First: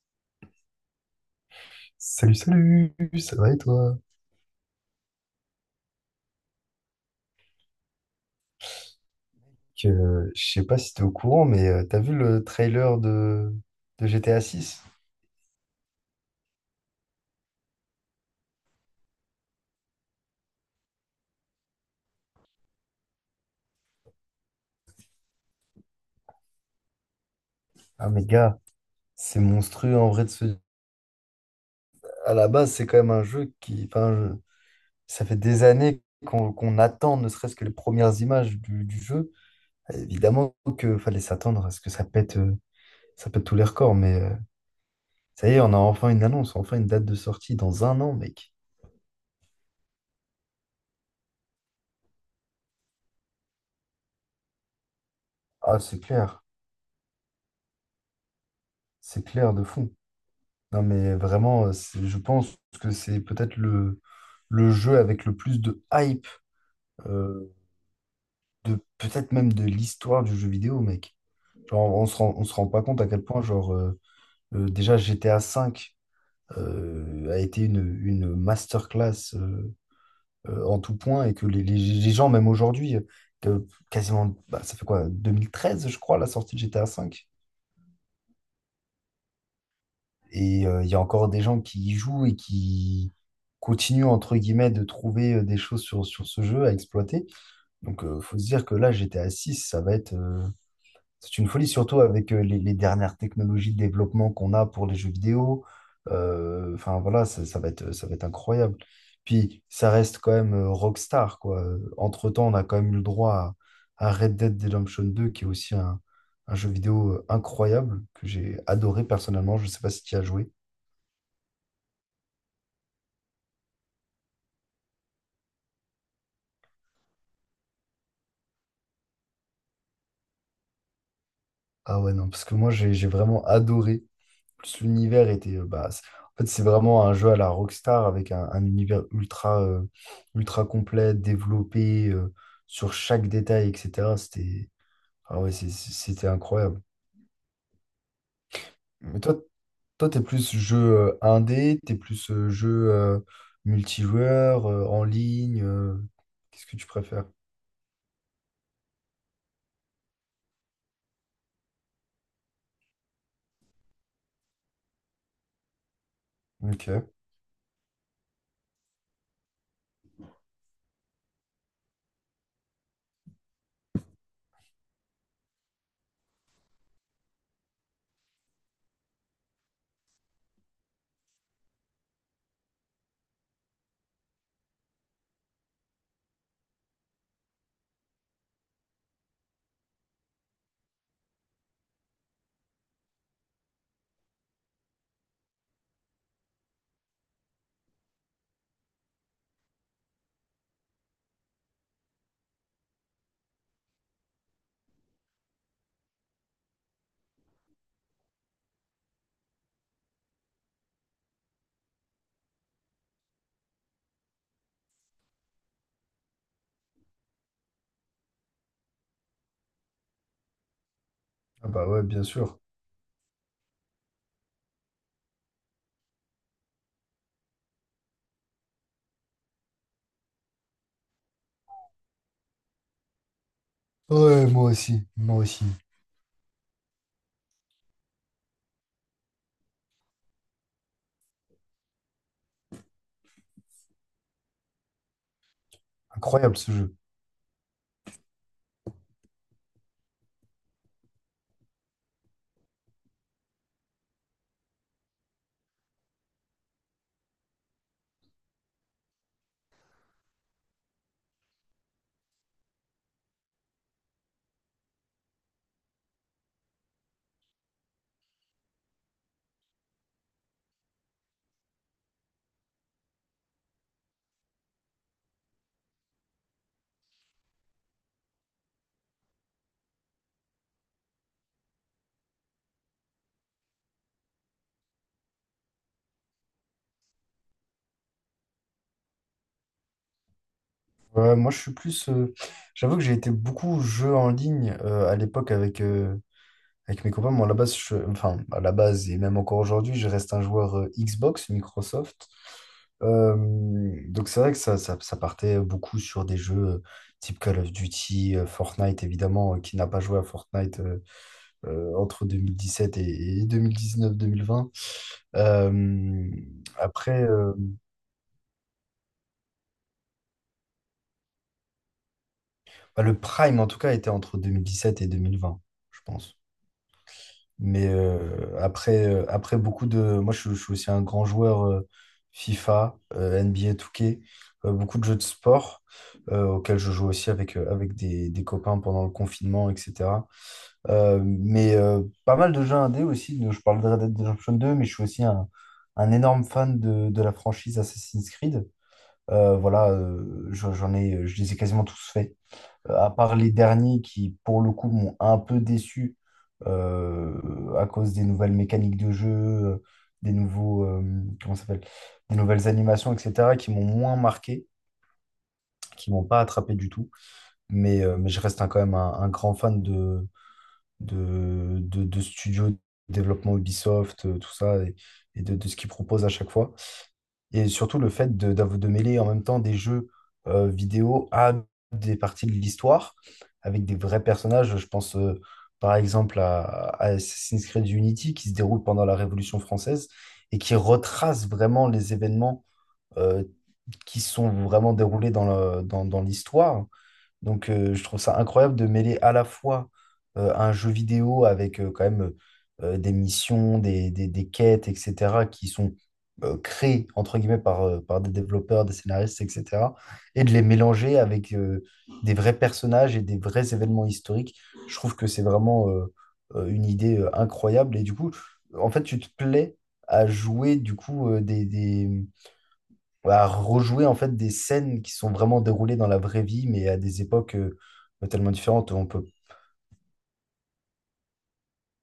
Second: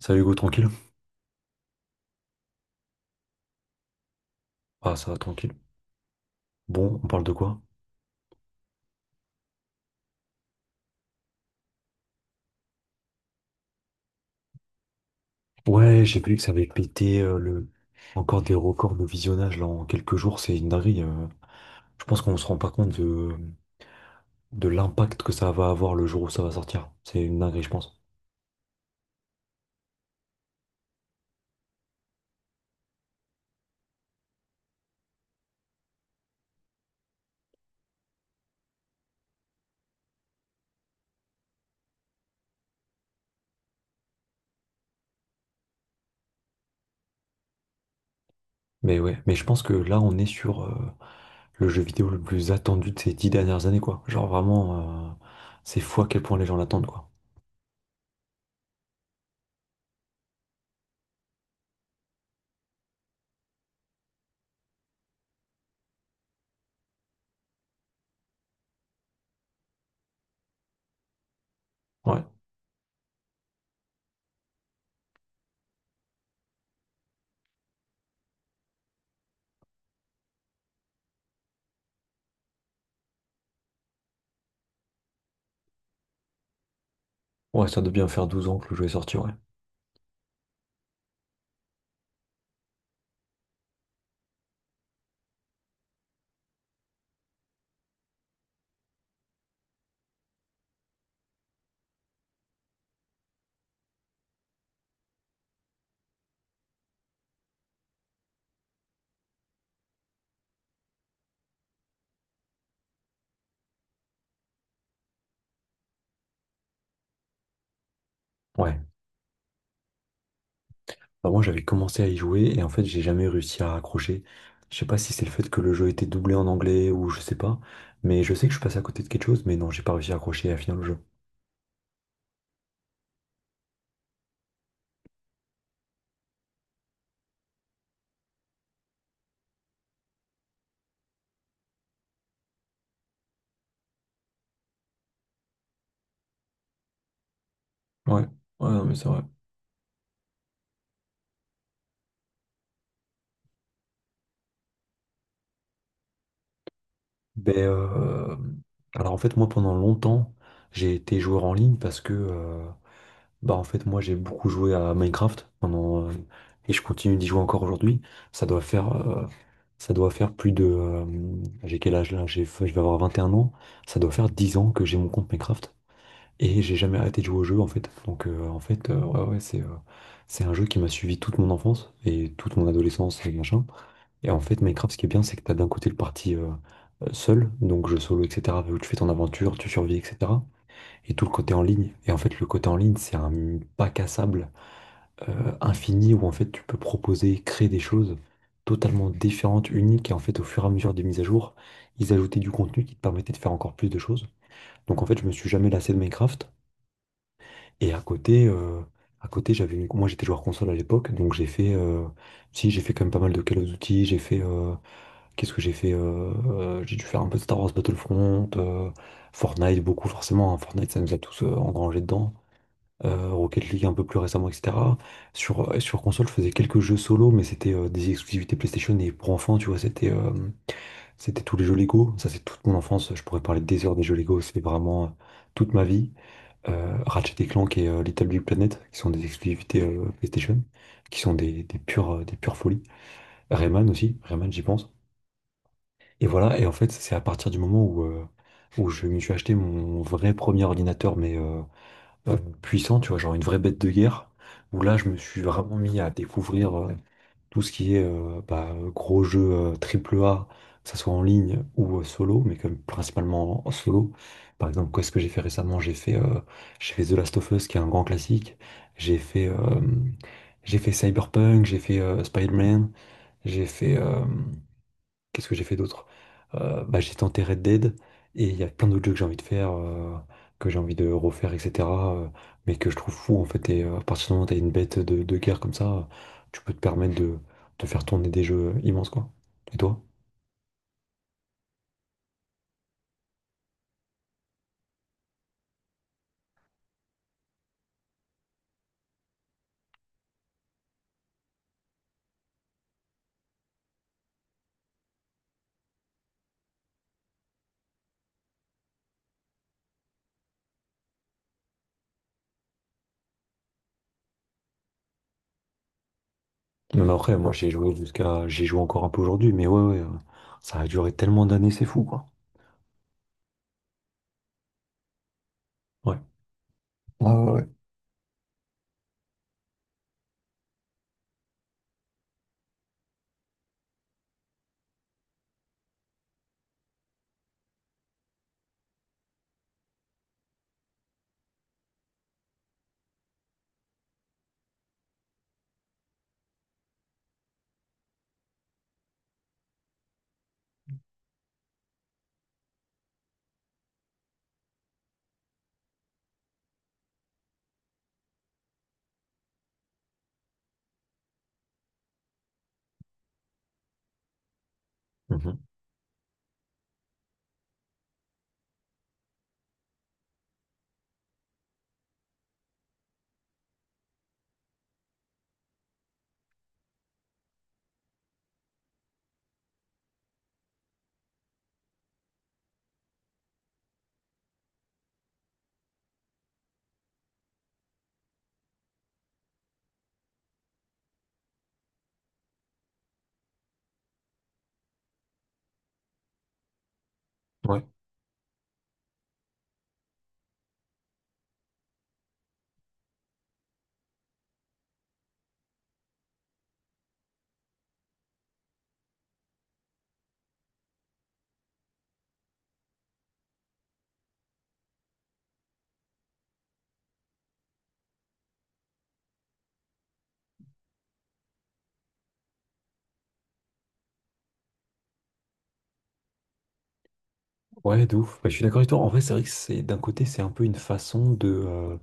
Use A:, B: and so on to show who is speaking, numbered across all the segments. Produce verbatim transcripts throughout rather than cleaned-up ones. A: Salut Hugo, tranquille?
B: Salut, salut, ça va et toi?
A: Ah, ça va, tranquille. Bon, on parle de quoi?
B: Que, euh, je sais pas si t'es au courant, mais euh, t'as vu le trailer de, de G T A six.
A: Ouais, j'ai vu que ça avait pété euh, le... encore des records de visionnage là en quelques jours, c'est une dinguerie. euh. Je pense qu'on se rend pas compte de, de l'impact que ça va avoir le jour où ça va sortir. C'est une dinguerie, je pense.
B: Ah mais gars, c'est monstrueux en vrai de se. À la base, c'est quand même un jeu qui. Enfin, je- ça fait des années qu'on qu'on attend ne serait-ce que les premières images du, du jeu. Évidemment qu'il fallait s'attendre à ce que ça pète, euh, ça pète tous les records, mais euh, ça y est, on a enfin une annonce, enfin une date de sortie dans un an, mec.
A: Mais ouais, mais je pense que là, on est sur euh, le jeu vidéo le plus attendu de ces dix dernières années, quoi. Genre vraiment, euh,
B: Ah,
A: c'est
B: c'est
A: fou à quel point
B: clair,
A: les gens l'attendent, quoi.
B: c'est clair de fond. Non, mais vraiment, euh, c'est- je pense que c'est peut-être le, le jeu avec le plus de hype, euh, de peut-être même de l'histoire du jeu vidéo, mec. Genre, on se
A: Ouais,
B: rend, on se rend pas compte à quel point, genre, euh, euh, déjà G T A V euh, a été une, une masterclass euh, euh, en tout point, et que les, les- les gens, même aujourd'hui, euh, que quasiment, bah, ça fait quoi, deux mille treize je crois, la sortie de G T A V?
A: ouais, ça doit bien faire douze ans que le jeu est sorti, ouais.
B: Et euh, il y a encore des gens qui y jouent et qui continuent, entre guillemets, de trouver euh, des choses sur, sur ce jeu à exploiter. Donc, il faut se dire que là, G T A six, ça va être. Euh, c'est une folie, surtout avec euh, les, les dernières technologies de développement qu'on a pour les jeux vidéo. Euh, Enfin, voilà, ça, ça va être, ça va être incroyable. Puis, ça reste quand même euh, Rockstar, quoi. Euh, Entre-temps, on a quand même eu le droit à, à Red Dead Redemption deux, qui est aussi un, un jeu vidéo euh, incroyable que j'ai
A: Ouais.
B: adoré personnellement. Je ne sais pas si tu y as joué.
A: Bah, moi, j'avais commencé à y jouer et en fait, j'ai jamais réussi à accrocher. Je sais pas si c'est le fait que le jeu était doublé en anglais ou je sais pas, mais je sais que je suis passé à côté de quelque chose, mais non, j'ai pas réussi à accrocher et à finir le jeu.
B: Ah ouais, non, parce que moi j'ai j'ai vraiment adoré. En Plus l'univers était. Euh, bah, c'est- en fait, c'est vraiment un jeu à la Rockstar avec un, un univers ultra, euh, ultra complet, développé euh, sur chaque détail, et cetera. C'était, ah ouais, c'est- c'est- c'était incroyable.
A: Ouais, ouais, non, mais c'est
B: Mais
A: vrai.
B: toi, toi, t'es plus jeu euh, indé, t'es plus euh, jeu euh, multijoueur, euh, en ligne. Euh, qu'est-ce que tu préfères?
A: Ben, euh, alors en fait, moi, pendant longtemps, j'ai été joueur en ligne parce que, euh, bah, en fait, moi, j'ai beaucoup joué à Minecraft pendant, euh, et je
B: Ok.
A: continue d'y jouer encore aujourd'hui. Ça doit faire, euh, ça doit faire plus de, euh, j'ai quel âge là? J'ai, je vais avoir vingt et un ans. Ça doit faire dix ans que j'ai mon compte Minecraft. Et j'ai jamais arrêté de jouer au jeu en fait. Donc euh, en fait, euh, ouais, ouais, c'est euh, c'est un jeu qui m'a suivi toute mon enfance et toute mon adolescence et machin. Et en fait, Minecraft, ce qui est bien, c'est que t'as d'un côté le parti euh, euh, seul, donc jeu solo, et cetera, où tu fais ton aventure, tu survis, et cetera. Et tout le côté en ligne. Et en fait, le côté en ligne, c'est un bac à sable euh, infini où en fait, tu peux proposer, créer des choses totalement différentes, uniques. Et en fait, au fur et à mesure des mises à jour, ils ajoutaient du contenu qui te permettait de faire encore plus de choses. Donc en fait, je me suis jamais lassé de Minecraft. Et à côté, euh, à côté, j'avais une- moi j'étais joueur console à l'époque, donc j'ai fait, euh, si j'ai fait quand même pas mal de Call of Duty, j'ai fait, euh, qu'est-ce que j'ai fait, euh, euh, j'ai dû faire un peu de Star Wars Battlefront, euh, Fortnite beaucoup forcément, hein, Fortnite ça nous a tous euh,
B: Ah bah
A: engrangés
B: ouais, bien
A: dedans,
B: sûr.
A: euh, Rocket League un peu plus récemment, et cetera. Sur euh, sur console, je faisais quelques jeux solo, mais c'était euh, des exclusivités PlayStation et pour enfants, tu vois, c'était euh, c'était tous les jeux Lego, ça c'est toute mon enfance, je pourrais parler des heures des jeux Lego,
B: Ouais,
A: c'est
B: moi aussi,
A: vraiment euh,
B: moi aussi.
A: toute ma vie euh, Ratchet et Clank et euh, Little Big Planet, qui sont des exclusivités euh, PlayStation, qui sont des, des pures, euh, des pures folies. Rayman aussi, Rayman j'y pense. Et
B: Incroyable
A: voilà, et en
B: ce
A: fait
B: jeu.
A: c'est à partir du moment où, euh, où je me suis acheté mon vrai premier ordinateur, mais euh, euh, puissant, tu vois, genre une vraie bête de guerre, où là je me suis vraiment mis à découvrir euh, tout ce qui est euh, bah, gros jeux euh, triple A, que ce soit en ligne ou euh, solo, mais comme principalement en solo. Par exemple, qu'est-ce que j'ai fait récemment? J'ai fait, euh, j'ai fait The Last of Us, qui est un grand classique. J'ai fait, euh, j'ai fait Cyberpunk, j'ai fait euh, Spider-Man, j'ai fait, euh, qu'est-ce que j'ai fait d'autre? Euh, bah, j'ai tenté Red Dead et il y a plein d'autres jeux que j'ai envie de faire, euh, que j'ai envie de refaire, et cetera euh, mais que je trouve fou en fait. Et euh, à partir du moment où t'as une bête de, de guerre comme ça, tu peux te permettre de, de faire tourner des jeux immenses quoi. Et toi?
B: Euh, moi, je suis plus. Euh, j'avoue que j'ai été beaucoup jeux en ligne euh, à l'époque avec, euh, avec mes copains. Moi, à la base, je- enfin, à la base, et même encore aujourd'hui, je reste un joueur euh, Xbox, Microsoft. Euh, donc, c'est vrai que ça, ça, ça partait beaucoup sur des jeux euh, type Call of Duty, euh, Fortnite, évidemment. Euh, qui n'a pas joué à Fortnite euh, euh, entre sept et, deux mille dix-neuf-deux mille vingt.
A: Même
B: après,
A: après, moi
B: euh,
A: ouais, j'ai joué jusqu'à, j'y joue encore un peu aujourd'hui, mais ouais, ouais, euh, ça a duré tellement d'années, c'est fou quoi.
B: bah, le Prime, en tout cas, était entre deux mille dix sept et deux mille vingt, je
A: Ouais.
B: pense.
A: Ouais, ouais, ouais.
B: Mais euh, après, euh, après beaucoup de. Moi, je, je suis aussi un grand joueur euh, FIFA, euh, N B A deux K, euh, beaucoup de jeux de sport euh, auxquels je joue aussi avec, euh, avec des, des copains pendant le confinement, et cetera. Euh, mais euh, pas mal de jeux indés aussi. de- Je parle de Red Dead Redemption deux, mais je suis aussi un, un énorme fan de, de la franchise Assassin's Creed. Euh, voilà, euh, je- j'en ai, je les ai quasiment tous faits. Euh, à part les derniers qui, pour le coup, m'ont un peu déçu euh, à cause des nouvelles mécaniques de jeu, euh, des nouveaux, euh, comment ça s'appelle, des nouvelles animations, et cetera, qui m'ont moins marqué,
A: Mhm.
B: qui m'ont pas attrapé du tout. Mais, euh, mais je reste un- quand même un, un grand fan de, de, de, de studios, de développement Ubisoft, euh, tout ça, et, et de, de ce qu'ils proposent à chaque fois. Et surtout le fait de, d'av- de mêler en même temps des jeux euh, vidéo à des parties de l'histoire avec des vrais personnages. Je pense euh, par exemple à, à Assassin's Creed Unity, qui se déroule pendant la Révolution française et qui retrace vraiment les événements euh, qui sont vraiment déroulés dans le- dans- dans l'histoire. Donc,
A: Ouais.
B: euh, je trouve ça incroyable de mêler à la fois euh, un jeu vidéo avec euh, quand même euh, des missions, des, des- des quêtes, et cetera, qui sont euh, créées, entre guillemets, par, euh, par des développeurs, des scénaristes, et cetera, et de les mélanger avec euh, des vrais personnages et des vrais événements historiques. Je trouve que c'est vraiment euh, euh, une idée euh, incroyable. Et du coup, en fait, tu te plais à jouer, du coup, euh, des, des- à rejouer en fait des scènes qui sont vraiment déroulées dans la vraie vie, mais à des époques euh,
A: Ouais, de
B: bah,
A: ouf. Bah,
B: tellement
A: je suis d'accord avec
B: différentes.
A: toi.
B: On
A: En vrai,
B: peut.
A: c'est vrai que c'est d'un côté, c'est un peu une façon de euh,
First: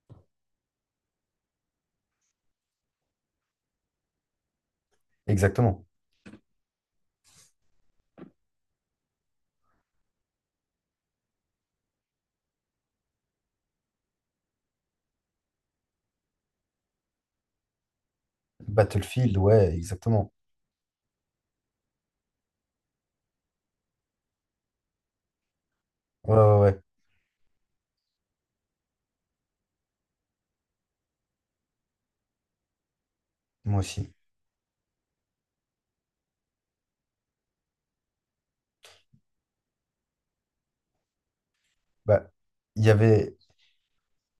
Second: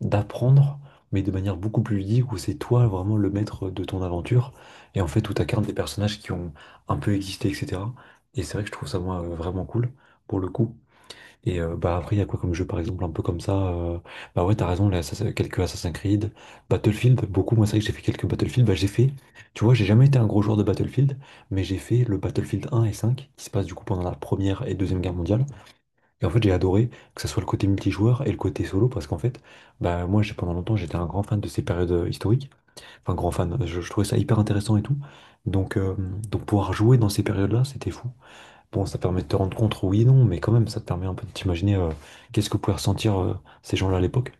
A: d'apprendre, mais de manière beaucoup plus ludique, où c'est toi vraiment le maître de ton aventure. Et en fait, où t'incarnes des
B: Exactement.
A: personnages qui ont un peu existé, et cetera. Et c'est vrai que je trouve ça, moi, euh, vraiment cool, pour le coup. Et euh, bah après, il y a quoi comme jeu, par exemple, un peu comme ça euh, bah ouais, t'as raison, les Assassin- quelques Assassin's Creed, Battlefield, beaucoup. Moi, c'est vrai que j'ai fait quelques Battlefield. Bah, j'ai fait,
B: Battlefield,
A: tu vois,
B: ouais,
A: j'ai jamais été un
B: exactement.
A: gros joueur de Battlefield, mais j'ai fait le Battlefield un et cinq qui se passe du coup pendant la Première et Deuxième Guerre mondiale. Et en
B: Ouais,
A: fait,
B: ouais,
A: j'ai
B: ouais,
A: adoré que ce soit le côté multijoueur et le côté solo parce qu'en fait, bah, moi, j'ai, pendant longtemps, j'étais un grand fan de ces périodes euh, historiques. Enfin, grand fan,
B: moi
A: je, je trouvais
B: aussi.
A: ça hyper intéressant et tout. Donc, euh, donc pouvoir jouer dans ces périodes-là, c'était fou. Bon, ça permet de te rendre compte, oui et non, mais quand même, ça te permet un peu de t'imaginer euh,
B: Bah,
A: qu'est-ce que pouvaient
B: il y
A: ressentir euh,
B: avait,
A: ces gens-là à l'époque.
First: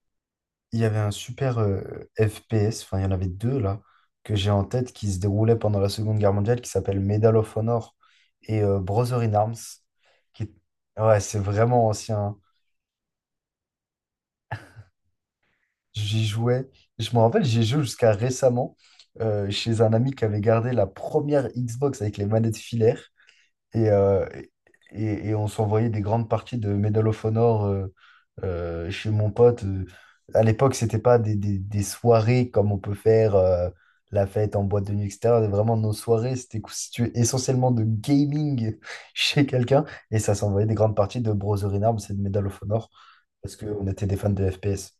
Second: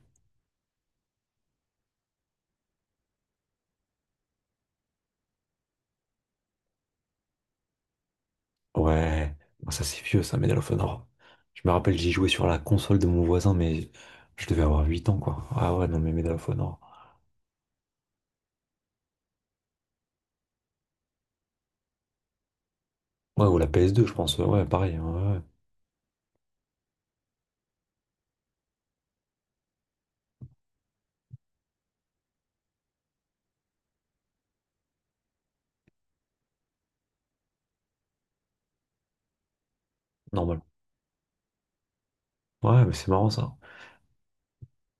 B: il y avait un super euh, F P S, enfin, il y en avait deux là, que j'ai en tête qui se déroulait pendant la Seconde Guerre mondiale, qui s'appelle Medal of Honor et euh, Brother in
A: Ouais,
B: Arms.
A: bon, ça c'est vieux, ça,
B: Qui.
A: Medal of Honor.
B: Ouais, c'est
A: Je me
B: vraiment
A: rappelle, j'y
B: ancien,
A: jouais
B: hein.
A: sur la console de mon voisin, mais je devais avoir huit ans, quoi. Ah ouais, non, mais
B: J'y
A: Medal of
B: jouais.
A: Honor.
B: Je me rappelle, j'y joué jusqu'à récemment euh, chez un ami qui avait gardé la première Xbox avec les manettes filaires.
A: Ouais, ou la
B: Et,
A: P S deux, je
B: euh,
A: pense. Ouais, pareil, hein,
B: et,
A: ouais,
B: et
A: ouais.
B: on s'envoyait des grandes parties de Medal of Honor euh, euh, chez mon pote. Euh, À l'époque, c'était pas des, des- des soirées comme on peut faire euh, la fête en boîte de nuit, et cetera. Vraiment, nos soirées, c'était constitué essentiellement de gaming chez quelqu'un. Et ça
A: Normal.
B: s'envoyait des grandes parties de Brother in Arms et de Medal of
A: Ouais,
B: Honor
A: mais c'est marrant ça.
B: parce qu'on était des fans de F P S.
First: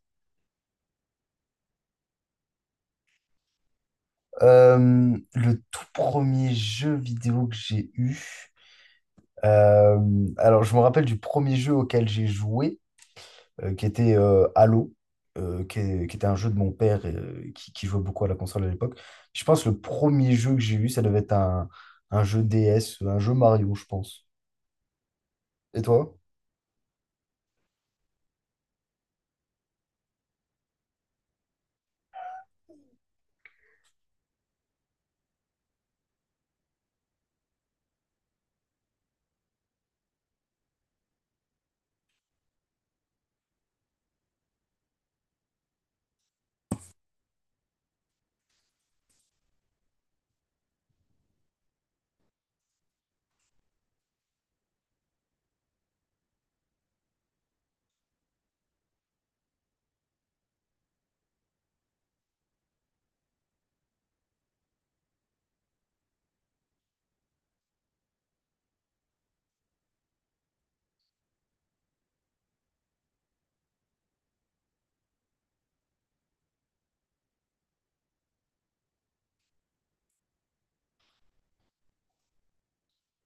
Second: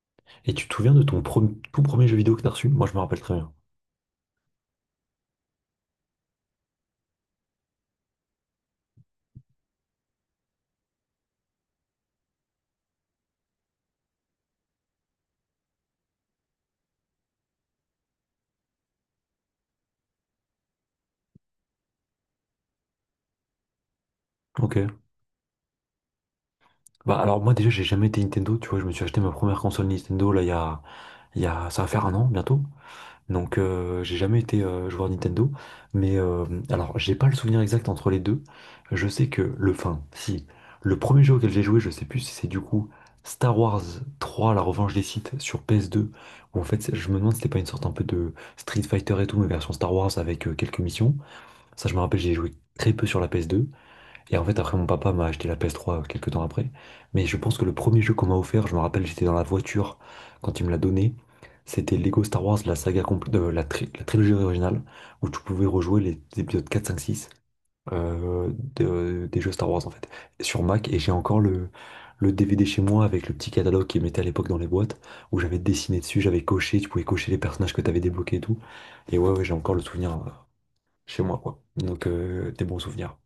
A: Et tu te souviens de ton pro- tout premier jeu vidéo que t'as reçu? Moi, je me rappelle très bien.
B: Euh, le tout premier jeu vidéo que j'ai eu, euh, alors je me rappelle du premier jeu auquel j'ai joué, euh, qui était euh, Halo, euh, qui, est- qui était un jeu de mon père euh, qui, qui jouait beaucoup à la console à l'époque. Je pense que le premier jeu que j'ai eu, ça devait être un, un jeu D S, un jeu Mario, je pense.
A: Ok.
B: Et toi?
A: Bah alors moi déjà, j'ai jamais été Nintendo, tu vois, je me suis acheté ma première console Nintendo là il y a, il y a ça va faire un an bientôt. Donc euh, j'ai jamais été euh, joueur Nintendo, mais euh, alors j'ai pas le souvenir exact entre les deux. Je sais que le fin, si le premier jeu auquel j'ai joué, je sais plus si c'est du coup Star Wars trois, La Revanche des Sith sur P S deux. Où en fait, c'est- je me demande si c'était pas une sorte un peu de Street Fighter et tout, mais version Star Wars avec euh, quelques missions. Ça, je me rappelle, j'ai joué très peu sur la P S deux. Et en fait, après, mon papa m'a acheté la P S trois quelques temps après. Mais je pense que le premier jeu qu'on m'a offert, je me rappelle, j'étais dans la voiture quand il me l'a donné. C'était Lego Star Wars, la saga complète, la, tri- la trilogie originale, où tu pouvais rejouer les épisodes quatre, cinq, six euh, de- des jeux Star Wars, en fait, sur Mac. Et j'ai encore le, le D V D chez moi avec le petit catalogue qu'ils mettaient à l'époque dans les boîtes, où j'avais dessiné dessus, j'avais coché, tu pouvais cocher les personnages que tu avais débloqués et tout. Et ouais, ouais, j'ai encore le souvenir. euh, chez moi, quoi. Donc, euh, des bons souvenirs.